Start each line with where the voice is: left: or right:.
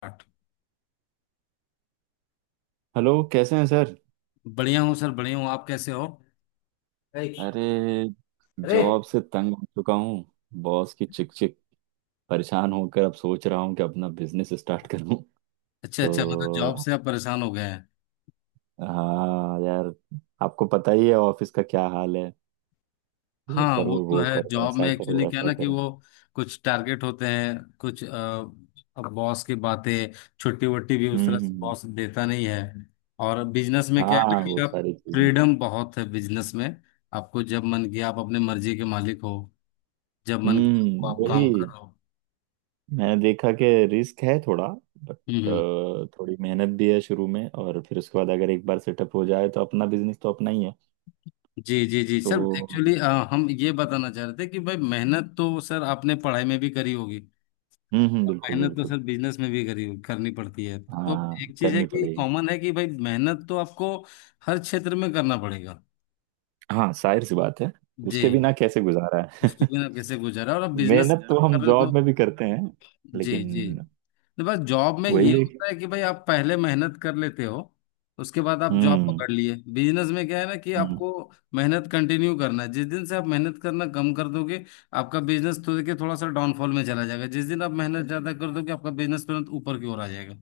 left: आठ।
right: हेलो, कैसे हैं सर?
left: बढ़िया हूँ सर, बढ़िया हूँ। आप कैसे हो? अरे
right: अरे,
left: अरे।
right: जॉब से तंग हो चुका हूँ। बॉस की चिक चिक, परेशान होकर अब सोच रहा हूँ कि अपना बिजनेस स्टार्ट करूँ।
left: अच्छा अच्छा, मतलब जॉब
right: तो
left: से आप परेशान हो गए हैं।
right: हाँ यार, आपको पता ही है ऑफिस का क्या हाल है। ये
left: हाँ,
right: करो,
left: वो तो
right: वो
left: है।
right: करो,
left: जॉब में
right: ऐसा करो,
left: एक्चुअली क्या है
right: वैसा
left: ना कि
right: करो।
left: वो कुछ टारगेट होते हैं, कुछ अब बॉस की बातें, छुट्टी वट्टी भी उस
right: हम्म
left: तरह
right: हम्म,
left: से
right: हम्म।
left: बॉस देता नहीं है। और बिजनेस में क्या है
right: हाँ,
left: ना कि
right: वो
left: आप,
right: सारी चीजें।
left: फ्रीडम बहुत है बिजनेस में। आपको जब मन किया आप अपने मर्जी के मालिक हो। जब मन किया
right: हम्म,
left: आप
right: वही।
left: काम करो।
right: मैंने देखा कि रिस्क है थोड़ा, बट
left: हम्म हम्म।
right: थोड़ी मेहनत भी है शुरू में, और फिर उसके बाद अगर एक बार सेटअप हो जाए तो अपना बिजनेस तो अपना ही है।
left: जी जी जी सर, एक्चुअली
right: तो
left: हम ये बताना चाह रहे थे कि भाई मेहनत तो सर आपने पढ़ाई में भी करी होगी। और
right: बिल्कुल
left: मेहनत तो
right: बिल्कुल।
left: सर बिजनेस में भी करी करनी पड़ती है। तो
right: हाँ,
left: एक चीज है
right: करनी
left: कि
right: पड़ेगी।
left: कॉमन है कि भाई मेहनत तो आपको हर क्षेत्र में करना पड़ेगा।
right: हाँ, जाहिर सी बात है। उसके
left: जी।
right: बिना कैसे गुजारा
left: उसके
right: है?
left: बिना कैसे गुजारा, और आप बिजनेस
right: मेहनत तो
left: कर
right: हम
left: रहे हो तो।
right: जॉब में भी करते हैं,
left: जी
right: लेकिन
left: जी। तो बस जॉब में ये
right: वही है कि-।
left: होता है कि भाई आप पहले मेहनत कर लेते हो, उसके बाद आप जॉब
right: हम्म
left: पकड़ लिए। बिजनेस में क्या है ना कि
right: हम्म,
left: आपको मेहनत कंटिन्यू करना है। जिस दिन से आप मेहनत करना कम कर दोगे, आपका बिजनेस तो देखिए थोड़ा सा डाउनफॉल में चला जाएगा। जिस दिन आप मेहनत ज्यादा कर दोगे, आपका बिजनेस तुरंत ऊपर की ओर आ जाएगा।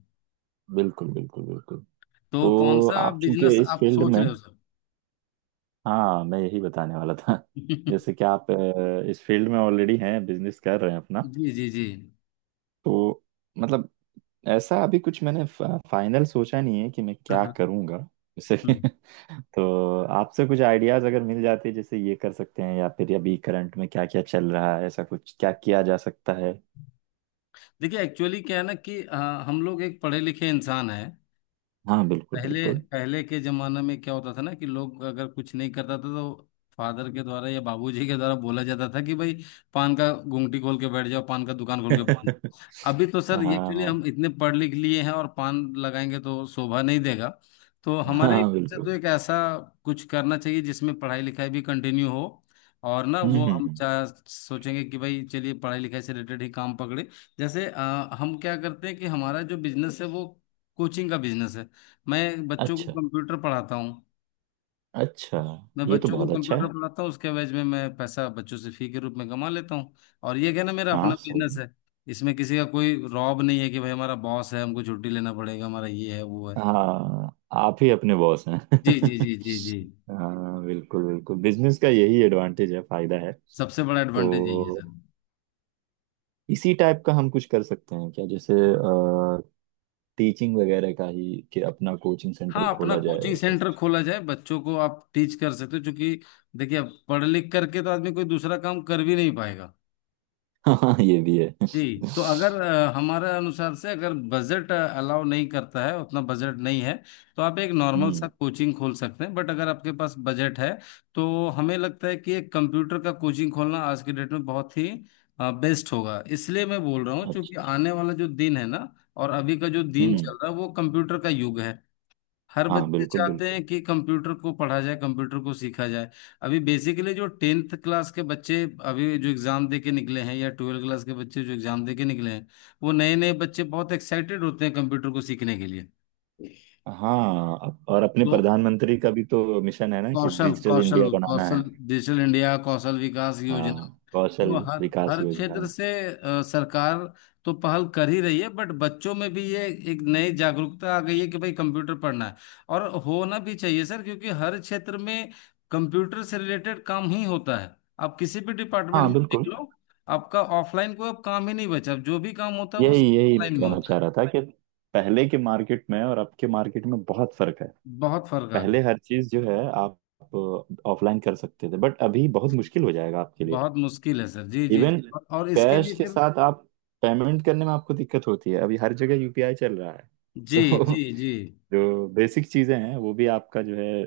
right: बिल्कुल बिल्कुल बिल्कुल।
left: तो
right: तो
left: कौन सा
right: आप चूंकि
left: बिजनेस
right: इस
left: आप
right: फील्ड
left: सोच
right: में।
left: रहे हो सर?
right: हाँ, मैं यही बताने वाला था। जैसे कि आप इस फील्ड में ऑलरेडी हैं, बिजनेस कर रहे हैं अपना।
left: जी जी जी।
right: तो मतलब, ऐसा अभी कुछ मैंने फाइनल सोचा नहीं है कि मैं
left: हाँ
right: क्या
left: हाँ।
right: करूँगा जैसे।
left: हम्म।
right: तो आपसे कुछ आइडियाज अगर मिल जाते, जैसे ये कर सकते हैं, या फिर अभी करंट में क्या क्या चल रहा है, ऐसा कुछ क्या किया जा सकता है।
left: देखिए एक्चुअली क्या है ना कि हम लोग एक पढ़े लिखे इंसान है।
right: हाँ बिल्कुल
left: पहले
right: बिल्कुल।
left: पहले के जमाना में क्या होता था ना कि लोग अगर कुछ नहीं करता था, तो फादर के द्वारा या बाबूजी के द्वारा बोला जाता था कि भाई पान का गुंगटी खोल के बैठ जाओ, पान का दुकान खोल के। अभी तो सर
right: हाँ
left: ये एक्चुअली
right: हाँ,
left: हम इतने पढ़ लिख लिए हैं, और पान लगाएंगे तो शोभा नहीं देगा। तो हमारे
right: हाँ
left: हिसाब से तो
right: बिल्कुल।
left: एक ऐसा कुछ करना चाहिए जिसमें पढ़ाई लिखाई भी कंटिन्यू हो। और ना
right: हम्म
left: वो
right: हम्म,
left: हम
right: हम्म।
left: सोचेंगे कि भाई चलिए पढ़ाई लिखाई से रिलेटेड ही काम पकड़े। जैसे हम क्या करते हैं कि हमारा जो बिजनेस है वो कोचिंग का बिजनेस है। मैं बच्चों को
right: अच्छा,
left: कंप्यूटर पढ़ाता हूँ।
right: अच्छा।
left: मैं
right: ये तो
left: बच्चों को
right: बहुत अच्छा है।
left: कंप्यूटर पढ़ाता हूँ, उसके एवज में मैं पैसा बच्चों से फी के रूप में कमा लेता हूँ। और ये क्या ना, मेरा
right: हाँ,
left: अपना
right: सही
left: बिजनेस
right: है।
left: है। इसमें किसी का कोई रॉब नहीं है कि भाई हमारा बॉस है, हमको छुट्टी लेना पड़ेगा, हमारा ये है वो है।
right: हाँ, आप ही अपने बॉस हैं।
left: जी जी जी जी जी।
right: हाँ बिल्कुल बिल्कुल, बिजनेस का यही एडवांटेज है, फायदा है।
left: सबसे बड़ा एडवांटेज यही है
right: तो
left: सर।
right: इसी टाइप का हम कुछ कर सकते हैं क्या? जैसे टीचिंग वगैरह का ही, कि अपना कोचिंग सेंटर
left: हाँ, अपना
right: खोला जाए,
left: कोचिंग
right: ऐसा
left: सेंटर
right: कुछ।
left: खोला जाए, बच्चों को आप टीच कर सकते हो, क्योंकि देखिए अब पढ़ लिख करके तो आदमी कोई दूसरा काम कर भी नहीं पाएगा।
right: हाँ हाँ, ये भी है।
left: जी। तो अगर हमारे अनुसार से अगर बजट अलाउ नहीं करता है, उतना बजट नहीं है, तो आप एक नॉर्मल सा
right: हम्म,
left: कोचिंग खोल सकते हैं। बट अगर आपके पास बजट है, तो हमें लगता है कि एक कंप्यूटर का कोचिंग खोलना आज के डेट में बहुत ही बेस्ट होगा। इसलिए मैं बोल रहा हूँ क्योंकि
right: अच्छा।
left: आने वाला जो दिन है ना, और अभी का जो दिन
right: हम्म,
left: चल रहा है, वो कंप्यूटर का युग है। हर
right: हाँ
left: बच्चे
right: बिल्कुल
left: चाहते
right: बिल्कुल।
left: हैं कि कंप्यूटर को पढ़ा जाए, कंप्यूटर को सीखा जाए। अभी बेसिकली जो टेंथ क्लास के बच्चे, अभी जो एग्जाम दे के निकले हैं, या ट्वेल्थ क्लास के बच्चे जो एग्जाम दे के निकले हैं, वो नए नए बच्चे बहुत एक्साइटेड होते हैं कंप्यूटर को सीखने के लिए।
right: हाँ, और अपने
left: तो
right: प्रधानमंत्री का भी तो मिशन है ना कि
left: कौशल
right: डिजिटल
left: कौशल
right: इंडिया बनाना है।
left: कौशल, डिजिटल इंडिया कौशल विकास योजना।
right: हाँ, कौशल
left: तो हर
right: विकास
left: हर
right: योजना।
left: क्षेत्र से सरकार तो पहल कर ही रही है। बट बच्चों में भी ये एक नई जागरूकता आ गई है कि भाई कंप्यूटर पढ़ना है। और होना भी चाहिए सर, क्योंकि हर क्षेत्र में कंप्यूटर से रिलेटेड काम ही होता है। आप किसी भी डिपार्टमेंट
right: हाँ,
left: में देख
right: बिल्कुल।
left: लो, आपका ऑफलाइन कोई अब काम ही नहीं बचा। अब जो भी काम होता है वो
right: यही यही मैं
left: ऑनलाइन में
right: कहना
left: होता
right: चाह
left: है।
right: रहा था, कि पहले के मार्केट में और अब के मार्केट में बहुत फर्क है।
left: बहुत फर्क आ गया।
right: पहले हर चीज जो है आप ऑफलाइन कर सकते थे, बट अभी बहुत मुश्किल हो जाएगा आपके लिए।
left: बहुत मुश्किल है सर। जी जी
right: इवन
left: जी। और इसके
right: कैश
left: लिए
right: के
left: फिर,
right: साथ आप पेमेंट करने में आपको दिक्कत होती है, अभी हर जगह यूपीआई चल रहा है।
left: जी
right: तो
left: जी जी,
right: जो बेसिक चीजें हैं वो भी आपका जो है,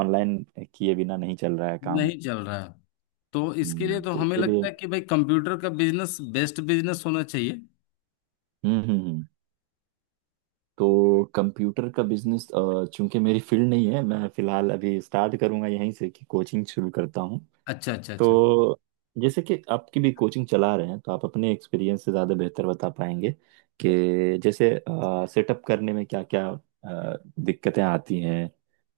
right: ऑनलाइन किए बिना नहीं चल रहा है काम।
left: नहीं चल रहा है। तो इसके लिए तो
right: तो
left: हमें लगता
right: इसीलिए।
left: है कि भाई कंप्यूटर का बिजनेस बेस्ट बिजनेस होना चाहिए।
right: हम्म हम्म हम्म। तो कंप्यूटर का बिजनेस, चूंकि मेरी फील्ड नहीं है, मैं फिलहाल अभी स्टार्ट करूंगा यहीं से कि कोचिंग शुरू करता हूँ।
left: अच्छा अच्छा अच्छा।
right: तो जैसे कि आपकी भी कोचिंग चला रहे हैं, तो आप अपने एक्सपीरियंस से ज़्यादा बेहतर बता पाएंगे कि जैसे सेटअप करने में क्या क्या दिक्कतें आती हैं,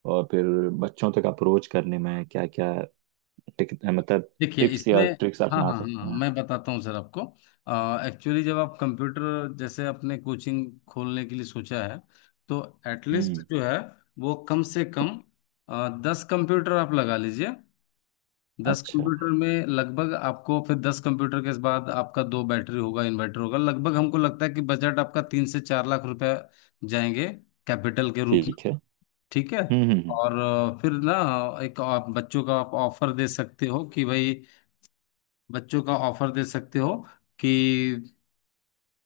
right: और फिर बच्चों तक अप्रोच करने में क्या क्या, मतलब
left: देखिए
right: टिप्स
left: इसमें,
right: या ट्रिक्स
left: हाँ
right: अपना
left: हाँ हाँ
right: सकते
left: हाँ,
right: हैं।
left: मैं बताता हूँ सर आपको। एक्चुअली जब आप कंप्यूटर, जैसे आपने कोचिंग खोलने के लिए सोचा है, तो एटलीस्ट
right: हम्म,
left: जो है वो कम से कम 10 कंप्यूटर आप लगा लीजिए। 10
right: अच्छा।
left: कंप्यूटर में लगभग आपको, फिर 10 कंप्यूटर के बाद आपका दो बैटरी होगा, इन्वर्टर होगा। लगभग हमको लगता है कि बजट आपका 3 से 4 लाख रुपए जाएंगे, कैपिटल के रूप।
right: ठीक है।
left: ठीक है।
right: हम्म हम्म
left: और फिर ना एक आप बच्चों का आप ऑफर दे सकते हो कि भाई, बच्चों का ऑफर दे सकते हो कि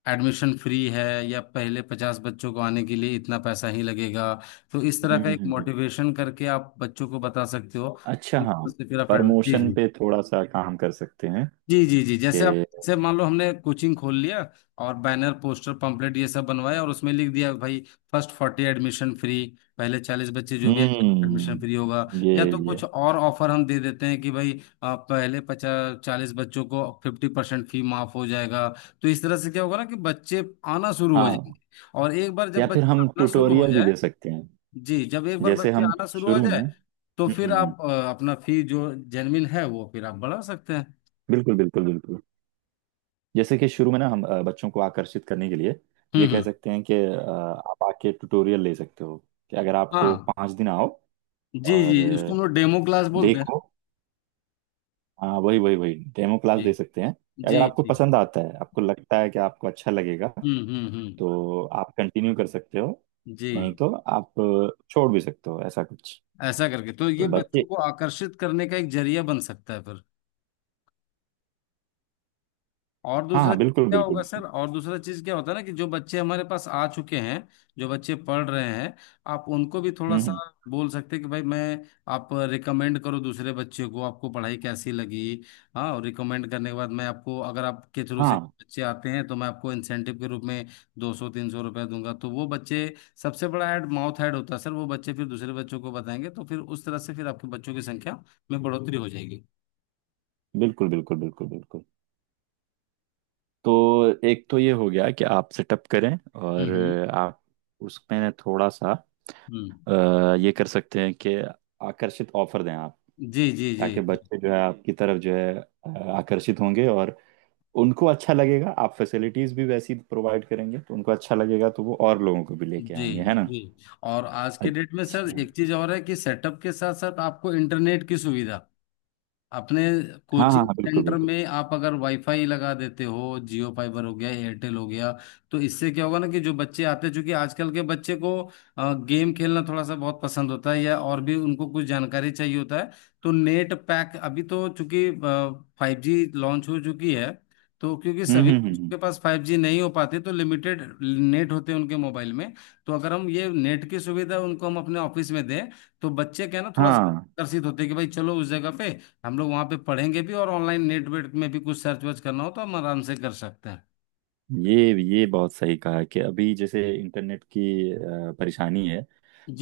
left: एडमिशन फ्री है, या पहले 50 बच्चों को आने के लिए इतना पैसा ही लगेगा। तो इस तरह
right: हम्म
left: का
right: हम्म,
left: एक
right: हम्म, हम्म।
left: मोटिवेशन करके आप बच्चों को बता सकते हो।
right: अच्छा, हाँ।
left: तो फिर आप एडमिशन,
right: प्रमोशन
left: जी
right: पे थोड़ा सा काम कर सकते हैं,
left: जी जी जी,
right: कि
left: जैसे आप, जैसे मान लो हमने कोचिंग खोल लिया और बैनर पोस्टर पंपलेट ये सब बनवाया, और उसमें लिख दिया भाई फर्स्ट फोर्टी एडमिशन फ्री, पहले 40 बच्चे जो भी, एडमिशन
right: हम्म,
left: फ्री होगा।
right: ये
left: या तो
right: ये
left: कुछ और ऑफर हम दे देते हैं कि भाई पहले 50 40 बच्चों को 50% फी माफ हो जाएगा। तो इस तरह से क्या होगा ना कि बच्चे आना शुरू हो जाएंगे।
right: हाँ,
left: और एक बार जब
right: या फिर
left: बच्चे
right: हम
left: आना शुरू हो
right: ट्यूटोरियल भी
left: जाए,
right: दे सकते हैं,
left: जी, जब एक बार
right: जैसे
left: बच्चे
right: हम
left: आना शुरू हो
right: शुरू में।
left: जाए तो फिर आप अपना फी जो जेनविन है वो फिर आप बढ़ा सकते हैं।
right: बिल्कुल बिल्कुल बिल्कुल। जैसे कि शुरू में ना हम बच्चों को आकर्षित करने के लिए
left: हम्म
right: ये कह
left: हम्म।
right: सकते हैं कि आप आके ट्यूटोरियल ले सकते हो, कि अगर आपको
left: हाँ।
right: 5 दिन आओ,
left: जी
right: और
left: जी, उसको हम लोग डेमो क्लास बोलते हैं।
right: देखो। हाँ, वही वही वही डेमो क्लास
left: जी
right: दे सकते हैं।
left: जी
right: अगर आपको
left: जी।
right: पसंद आता है, आपको लगता है कि आपको अच्छा लगेगा,
left: हम्म।
right: तो आप कंटिन्यू कर सकते हो,
left: जी।
right: नहीं तो आप छोड़ भी सकते हो, ऐसा कुछ।
left: ऐसा करके तो
right: तो
left: ये
right: बच्चे।
left: बच्चों को आकर्षित करने का एक जरिया बन सकता है। और
right: हाँ
left: दूसरा
right: हाँ,
left: चीज
right: बिल्कुल
left: क्या
right: बिल्कुल
left: होगा सर,
right: बिल्कुल।
left: और दूसरा चीज क्या होता है ना कि जो बच्चे हमारे पास आ चुके हैं, जो बच्चे पढ़ रहे हैं, आप उनको भी थोड़ा
right: हम्म
left: सा
right: हम्म,
left: बोल सकते हैं कि भाई मैं, आप रिकमेंड करो दूसरे बच्चे को, आपको पढ़ाई कैसी लगी। हाँ, और रिकमेंड करने के बाद मैं आपको, अगर आपके थ्रू से
right: हाँ
left: बच्चे आते हैं, तो मैं आपको इंसेंटिव के रूप में 200 300 रुपया दूंगा। तो वो बच्चे, सबसे बड़ा ऐड माउथ ऐड होता है सर, वो बच्चे फिर दूसरे बच्चों को बताएंगे, तो फिर उस तरह से फिर आपके बच्चों की संख्या में बढ़ोतरी हो जाएगी।
right: बिल्कुल बिल्कुल बिल्कुल बिल्कुल। तो एक तो ये हो गया कि आप सेटअप करें,
left: हम्म
right: और
left: हम्म
right: आप उसमें थोड़ा सा
left: हम्म।
right: ये कर सकते हैं कि आकर्षित ऑफर दें आप,
left: जी जी जी
right: ताकि बच्चे जो है आपकी तरफ जो है अ, आकर्षित होंगे, और उनको अच्छा लगेगा। आप फैसिलिटीज भी वैसी प्रोवाइड करेंगे तो उनको अच्छा लगेगा, तो वो और लोगों को भी लेके
left: जी
right: आएंगे, है ना?
left: जी। और आज के डेट में सर
right: अच्छा।
left: एक चीज और है कि सेटअप के साथ साथ आपको इंटरनेट की सुविधा, अपने
right: हाँ हाँ
left: कोचिंग
right: हाँ, बिल्कुल
left: सेंटर
right: बिल्कुल।
left: में आप अगर वाईफाई लगा देते हो, जियो फाइबर हो गया, एयरटेल हो गया, तो इससे क्या होगा ना कि जो बच्चे आते हैं, चूंकि आजकल के बच्चे को गेम खेलना थोड़ा सा बहुत पसंद होता है, या और भी उनको कुछ जानकारी चाहिए होता है, तो नेट पैक, अभी तो चूंकि 5G लॉन्च हो चुकी है, तो क्योंकि
right: हम्म
left: सभी
right: हम्म हम्म
left: बच्चों
right: हम्म।
left: के पास 5G नहीं हो पाते, तो लिमिटेड नेट होते हैं उनके मोबाइल में। तो अगर हम ये नेट की सुविधा उनको हम अपने ऑफिस में दें, तो बच्चे क्या है ना थोड़ा सा
right: हाँ,
left: आकर्षित होते हैं कि भाई चलो उस जगह पे हम लोग वहाँ पे पढ़ेंगे भी, और ऑनलाइन नेट वेट में भी कुछ सर्च वर्च करना हो तो हम आराम से कर सकते हैं।
right: ये ये बहुत सही कहा, कि अभी जैसे इंटरनेट की परेशानी है।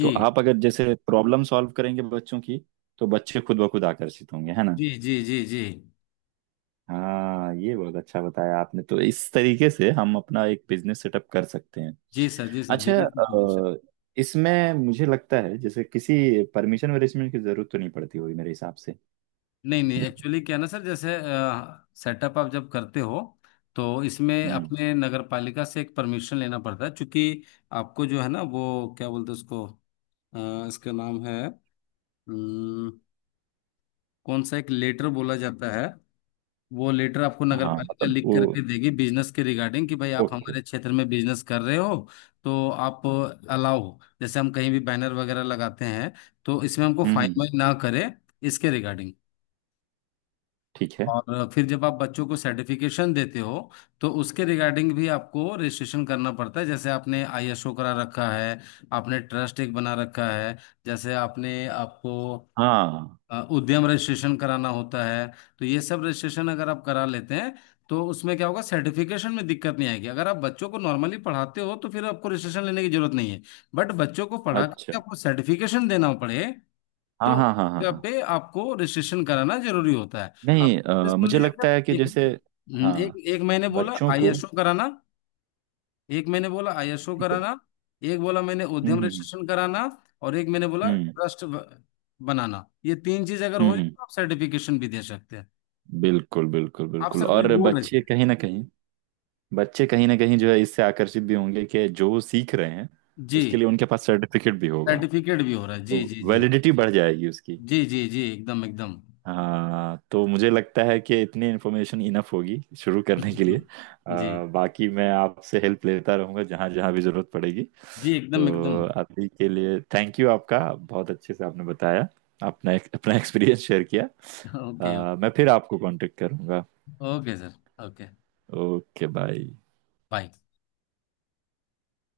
right: तो आप अगर जैसे प्रॉब्लम सॉल्व करेंगे बच्चों की, तो बच्चे खुद ब खुद आकर्षित होंगे, है ना?
left: जी जी जी। जी
right: हाँ, ये बहुत अच्छा बताया आपने। तो इस तरीके से हम अपना एक बिजनेस सेटअप कर सकते हैं।
left: जी सर, जी सर,
right: अच्छा,
left: बिजनेस सर।
right: इसमें मुझे लगता है जैसे किसी परमिशन वरिशमेंट की जरूरत तो नहीं पड़ती होगी मेरे हिसाब से।
left: नहीं नहीं, एक्चुअली क्या है ना सर, जैसे सेटअप आप जब करते हो, तो इसमें
right: हम्म।
left: अपने नगर पालिका से एक परमिशन लेना पड़ता है, क्योंकि आपको जो है ना वो क्या बोलते हैं उसको, इसका नाम है, अम, कौन सा एक लेटर बोला जाता है, वो लेटर आपको नगर
right: हाँ,
left: पालिका
right: मतलब
left: लिख
right: वो।
left: करके देगी बिजनेस के रिगार्डिंग कि भाई आप
right: ओके।
left: हमारे क्षेत्र में बिजनेस कर रहे हो। तो आप अलाउ हो, जैसे हम कहीं भी बैनर वगैरह लगाते हैं तो इसमें हमको
right: हम्म
left: फाइन
right: हम्म,
left: वाइन ना करे, इसके रिगार्डिंग।
right: ठीक है।
left: और फिर जब आप बच्चों को सर्टिफिकेशन देते हो, तो उसके रिगार्डिंग भी आपको रजिस्ट्रेशन करना पड़ता है। जैसे आपने ISO करा रखा है, आपने ट्रस्ट एक बना रखा है, जैसे आपने, आपको
right: हाँ,
left: उद्यम रजिस्ट्रेशन कराना होता है। तो ये सब रजिस्ट्रेशन अगर आप करा लेते हैं, तो उसमें क्या होगा, सर्टिफिकेशन में दिक्कत नहीं आएगी। अगर आप बच्चों को नॉर्मली पढ़ाते हो तो फिर आपको रजिस्ट्रेशन लेने की जरूरत नहीं है, बट बच्चों को पढ़ा
right: अच्छा।
left: करके आपको सर्टिफिकेशन देना पड़े,
right: हाँ
left: तो उस
right: हाँ हाँ हाँ
left: जगह
right: हाँ।
left: पे आपको रजिस्ट्रेशन कराना जरूरी होता है। आप
right: नहीं,
left: सुन
right: मुझे
left: लीजिए
right: लगता है
left: सर,
right: कि
left: एक
right: जैसे,
left: एक
right: हाँ,
left: एक महीने बोला
right: बच्चों को।
left: ISO कराना, एक मैंने बोला ISO
right: ठीक है।
left: कराना, एक बोला मैंने
right: हम्म
left: उद्यम
right: हम्म हम्म।
left: रजिस्ट्रेशन कराना, और एक मैंने बोला
right: हम्म
left: ट्रस्ट बनाना। ये तीन चीज अगर
right: हम्म
left: हो जाए
right: हम्म,
left: तो आप सर्टिफिकेशन भी दे सकते हैं।
right: बिल्कुल बिल्कुल
left: आप
right: बिल्कुल,
left: सर कुछ
right: और
left: बोल रहे
right: बच्चे
left: थे?
right: कहीं ना कहीं बच्चे कहीं ना कहीं जो है, इससे आकर्षित भी होंगे कि जो वो सीख रहे हैं,
left: जी।
right: उसके लिए उनके पास सर्टिफिकेट भी होगा।
left: सर्टिफिकेट भी हो रहा है, जी
right: तो
left: जी जी।
right: वैलिडिटी बढ़ जाएगी उसकी।
left: जी जी जी एकदम एकदम।
right: हाँ, तो मुझे लगता है कि इतनी इन्फॉर्मेशन इनफ होगी शुरू करने के लिए।
left: जी
right: बाकी मैं आपसे हेल्प लेता रहूँगा, जहाँ जहाँ भी ज़रूरत पड़ेगी।
left: जी एकदम एकदम।
right: तो अभी के लिए थैंक यू, आपका, बहुत अच्छे से आपने बताया, अपना अपना एक्सपीरियंस शेयर किया।
left: ओके।
right: मैं फिर आपको कांटेक्ट करूँगा।
left: Okay sir. Okay.
right: Okay, bye.
left: Bye.